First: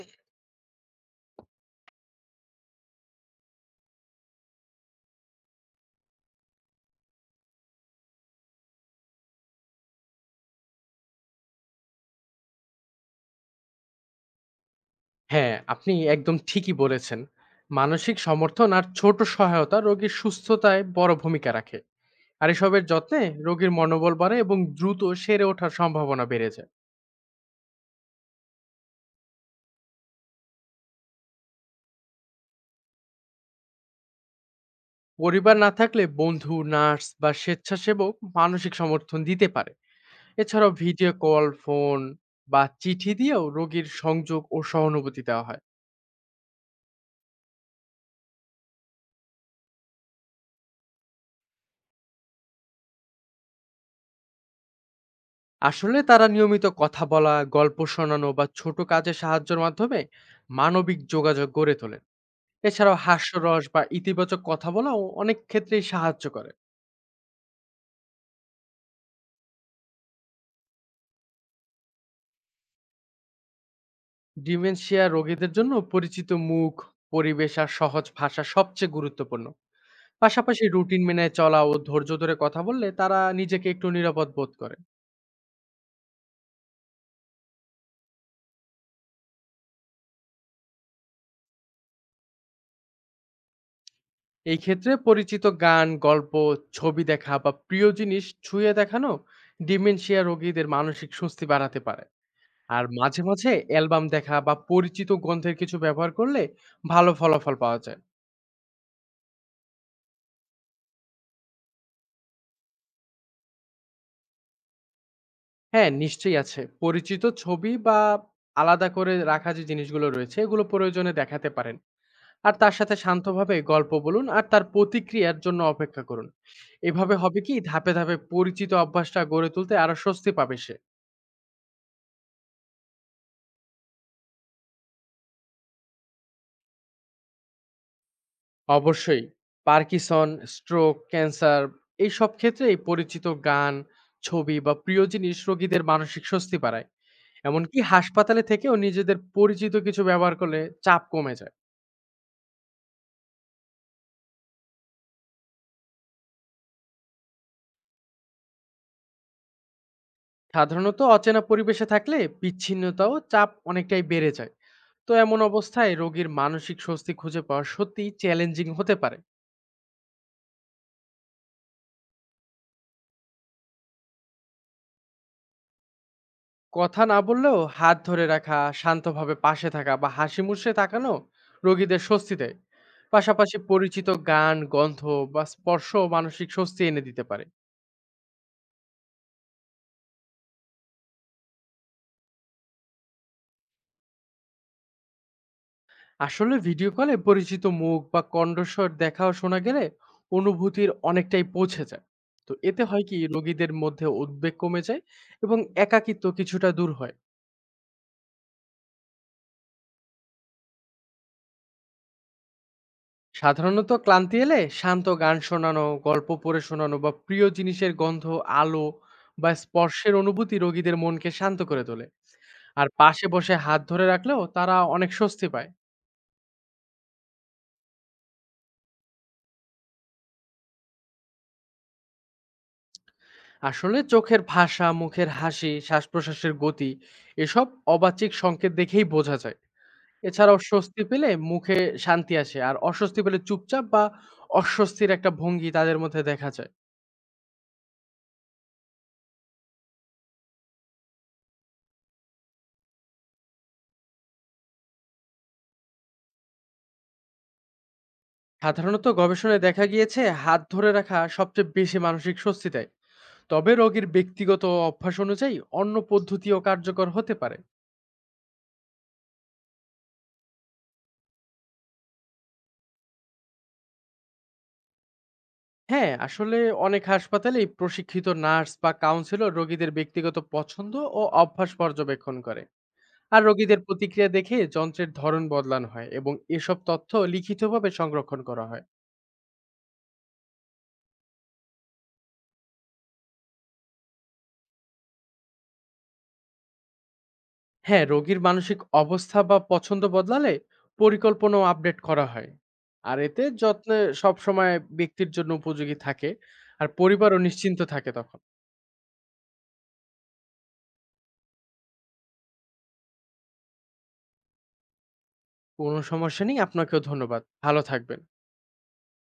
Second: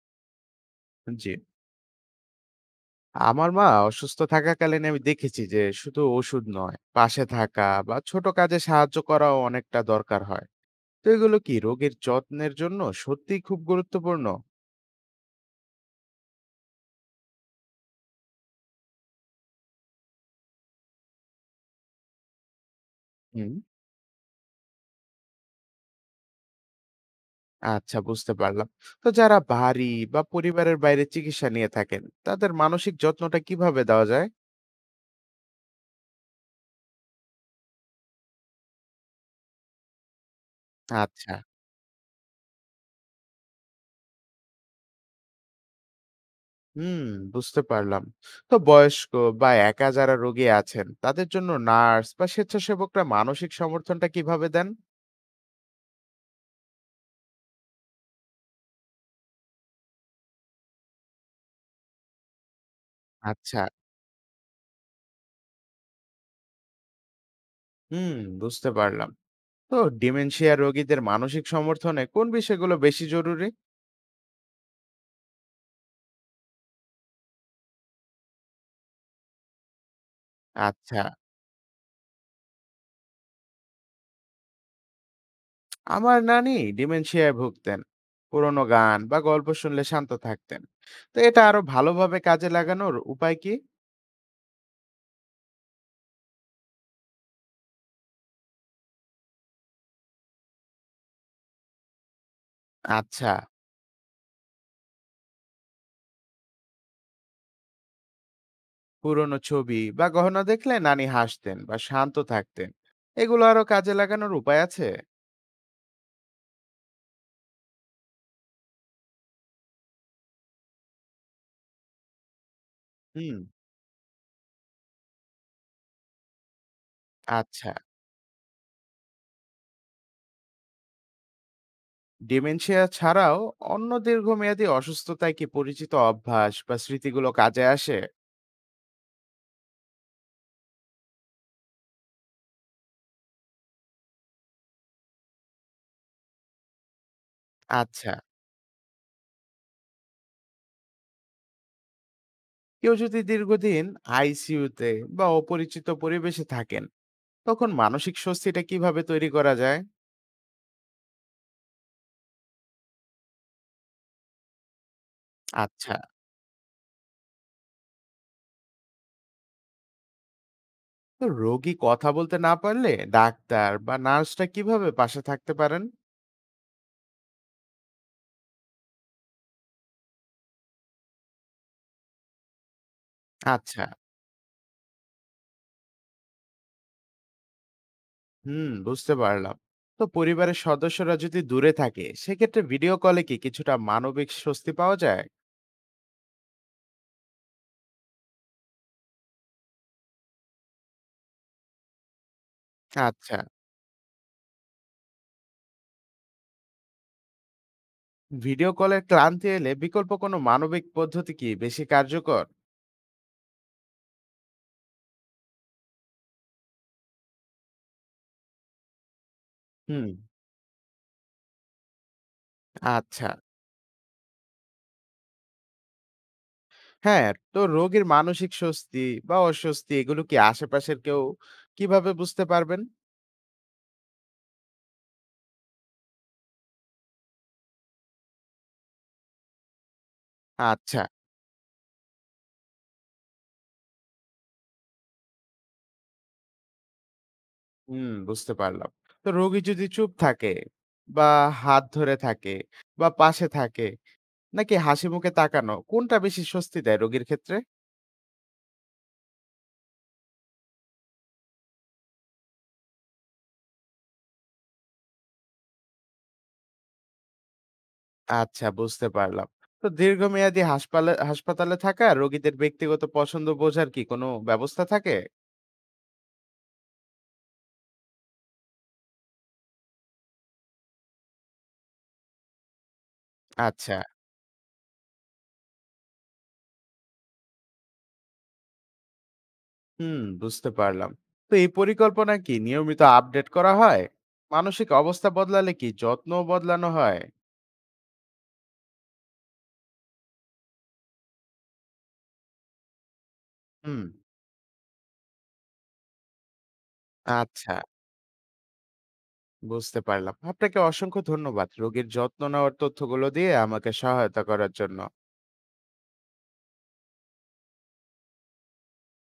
জি। আমার মা অসুস্থ থাকাকালীন আমি দেখেছি যে শুধু ওষুধ নয়, পাশে থাকা বা ছোট কাজে সাহায্য করাও অনেকটা দরকার হয়। তো এগুলো কি রোগীর যত্নের জন্য সত্যিই খুব গুরুত্বপূর্ণ? হ্যাঁ, আপনি একদম ঠিকই বলেছেন। মানসিক সমর্থন আর ছোট সহায়তা রোগীর সুস্থতায় বড় ভূমিকা রাখে। আর এসবের যত্নে হুম। রোগীর মনোবল বাড়ে এবং দ্রুত সেরে ওঠার সম্ভাবনা বেড়ে যায়। আচ্ছা, বুঝতে পারলাম। তো যারা বাড়ি বা পরিবারের বাইরে চিকিৎসা নিয়ে থাকেন, তাদের মানসিক যত্নটা কিভাবে দেওয়া যায়? পরিবার না থাকলে বন্ধু, নার্স বা স্বেচ্ছাসেবক মানসিক সমর্থন দিতে পারে। এছাড়াও ভিডিও আচ্ছা। কল, ফোন বা চিঠি দিয়েও রোগীর সংযোগ ও সহানুভূতি দেওয়া হয়। হুম, বুঝতে পারলাম। তো বয়স্ক বা একা যারা রোগী আছেন, তাদের জন্য নার্স বা স্বেচ্ছাসেবকরা মানসিক সমর্থনটা কিভাবে দেন? আসলে তারা নিয়মিত কথা বলা, গল্প শোনানো বা ছোট কাজে সাহায্যের মাধ্যমে মানবিক যোগাযোগ গড়ে তোলে। এছাড়াও আচ্ছা। হাস্যরস বা ইতিবাচক কথা বলাও অনেক ক্ষেত্রেই সাহায্য করে। হুম, বুঝতে পারলাম। তো ডিমেনশিয়া রোগীদের মানসিক সমর্থনে কোন বিষয়গুলো বেশি জরুরি? ডিমেনশিয়া রোগীদের জন্য পরিচিত মুখ, পরিবেশ আর সহজ ভাষা সবচেয়ে গুরুত্বপূর্ণ। পাশাপাশি আচ্ছা, রুটিন মেনে চলা ও ধৈর্য ধরে কথা বললে তারা নিজেকে একটু নিরাপদ বোধ করে। আমার নানি ডিমেনশিয়ায় ভুগতেন, পুরোনো গান বা গল্প শুনলে শান্ত থাকতেন। তো এটা আরো ভালোভাবে কাজে লাগানোর উপায় কি? এই ক্ষেত্রে পরিচিত গান, গল্প, ছবি দেখা বা প্রিয় জিনিস ছুঁয়ে দেখানো ডিমেনশিয়া রোগীদের মানসিক স্বস্তি বাড়াতে পারে। আর মাঝে আচ্ছা। মাঝে অ্যালবাম দেখা বা পরিচিত গন্ধের কিছু ব্যবহার করলে ভালো ফলাফল পাওয়া যায়। পুরোনো ছবি বা গহনা দেখলে নানি হাসতেন বা শান্ত থাকতেন, এগুলো আরো কাজে লাগানোর উপায় আছে? হ্যাঁ, নিশ্চয়ই আছে। পরিচিত ছবি বা আলাদা করে রাখা যে জিনিসগুলো রয়েছে, এগুলো প্রয়োজনে দেখাতে পারেন। আর তার সাথে হুম। শান্তভাবে গল্প বলুন আর তার প্রতিক্রিয়ার জন্য অপেক্ষা করুন। এভাবে হবে কি আচ্ছা, ধাপে, ধাপে পরিচিত অভ্যাসটা গড়ে তুলতে আরো স্বস্তি পাবে সে। ডিমেনশিয়া ছাড়াও অন্য দীর্ঘমেয়াদী অসুস্থতায় কি পরিচিত অভ্যাস বা স্মৃতিগুলো কাজে আসে? অবশ্যই পার্কিনসন, স্ট্রোক, ক্যান্সার এইসব ক্ষেত্রেই পরিচিত গান, ছবি বা প্রিয় জিনিস রোগীদের মানসিক স্বস্তি বাড়ায়। এমনকি আচ্ছা। হাসপাতালে থেকেও নিজেদের পরিচিত কিছু ব্যবহার করলে চাপ কমে যায়। কেউ যদি দীর্ঘদিন আইসিইউতে বা অপরিচিত পরিবেশে থাকেন, তখন মানসিক স্বস্তিটা কিভাবে তৈরি করা যায়? সাধারণত অচেনা পরিবেশে থাকলে বিচ্ছিন্নতা ও চাপ অনেকটাই বেড়ে যায়। তো এমন অবস্থায় আচ্ছা। রোগীর মানসিক স্বস্তি খুঁজে পাওয়া সত্যিই চ্যালেঞ্জিং হতে পারে। তো রোগী কথা বলতে না পারলে ডাক্তার বা নার্সটা কিভাবে পাশে থাকতে পারেন? কথা না বললেও হাত ধরে রাখা, শান্তভাবে পাশে থাকা বা হাসি মুখে তাকানো রোগীদের স্বস্তি দেয়। পাশাপাশি আচ্ছা। পরিচিত গান, গন্ধ বা স্পর্শ মানসিক স্বস্তি এনে দিতে পারে। হুম, বুঝতে পারলাম। তো পরিবারের সদস্যরা যদি দূরে থাকে, সেক্ষেত্রে ভিডিও কলে কি কিছুটা মানবিক স্বস্তি পাওয়া যায়? আসলে ভিডিও কলে পরিচিত মুখ বা কণ্ঠস্বর দেখা ও শোনা গেলে অনুভূতির অনেকটাই পৌঁছে যায়। তো এতে হয় কি আচ্ছা। রোগীদের মধ্যে উদ্বেগ কমে যায় এবং একাকিত্ব কিছুটা দূর হয়। ভিডিও কলের ক্লান্তি এলে বিকল্প কোনো মানবিক পদ্ধতি কি বেশি কার্যকর? সাধারণত ক্লান্তি এলে শান্ত গান শোনানো, গল্প পড়ে শোনানো বা প্রিয় জিনিসের গন্ধ, আলো বা হুম। স্পর্শের অনুভূতি রোগীদের মনকে শান্ত করে তোলে। আর পাশে আচ্ছা। বসে হাত ধরে রাখলেও তারা অনেক স্বস্তি পায়। হ্যাঁ, তো রোগীর মানসিক স্বস্তি বা অস্বস্তি এগুলো কি আশেপাশের কেউ কিভাবে বুঝতে পারবেন? আসলে চোখের ভাষা, মুখের হাসি, শ্বাস প্রশ্বাসের গতি, এসব অবাচিক সংকেত দেখেই বোঝা যায়। এছাড়াও আচ্ছা, স্বস্তি পেলে মুখে শান্তি আসে। আর অস্বস্তি পেলে চুপচাপ বা অস্বস্তির একটা ভঙ্গি তাদের মধ্যে দেখা যায়। হুম, বুঝতে পারলাম। তো রোগী যদি চুপ থাকে, বা হাত ধরে থাকে, বা পাশে থাকে, নাকি হাসি মুখে তাকানো কোনটা বেশি স্বস্তি দেয় রোগীর ক্ষেত্রে? সাধারণত গবেষণায় দেখা গিয়েছে হাত ধরে রাখা সবচেয়ে বেশি মানসিক স্বস্তি দেয়। তবে রোগীর ব্যক্তিগত অভ্যাস অনুযায়ী অন্য পদ্ধতিও কার্যকর হতে পারে। আচ্ছা, বুঝতে পারলাম। তো দীর্ঘমেয়াদী হাসপাতালে থাকা রোগীদের ব্যক্তিগত পছন্দ বোঝার কি কোনো ব্যবস্থা থাকে? হ্যাঁ, আসলে অনেক হাসপাতালেই প্রশিক্ষিত নার্স বা কাউন্সিলর রোগীদের ব্যক্তিগত পছন্দ ও অভ্যাস পর্যবেক্ষণ করে। আর রোগীদের আচ্ছা। প্রতিক্রিয়া দেখে যন্ত্রের ধরন বদলানো হয় এবং এসব তথ্য লিখিতভাবে সংরক্ষণ করা হয়। হুম, বুঝতে পারলাম। তো এই পরিকল্পনা কি নিয়মিত আপডেট করা হয়? মানসিক অবস্থা বদলালে কি যত্ন বদলানো হয়? হ্যাঁ, রোগীর মানসিক অবস্থা বা পছন্দ বদলালে পরিকল্পনাও আপডেট করা হয়। আর এতে যত্নে হুম। সবসময় ব্যক্তির জন্য উপযোগী থাকে আর পরিবারও আচ্ছা, নিশ্চিন্ত থাকে তখন। বুঝতে পারলাম। আপনাকে অসংখ্য ধন্যবাদ রোগীর যত্ন নেওয়ার তথ্যগুলো দিয়ে আমাকে সহায়তা করার জন্য। কোনো সমস্যা নেই, আপনাকেও ধন্যবাদ, ভালো থাকবেন।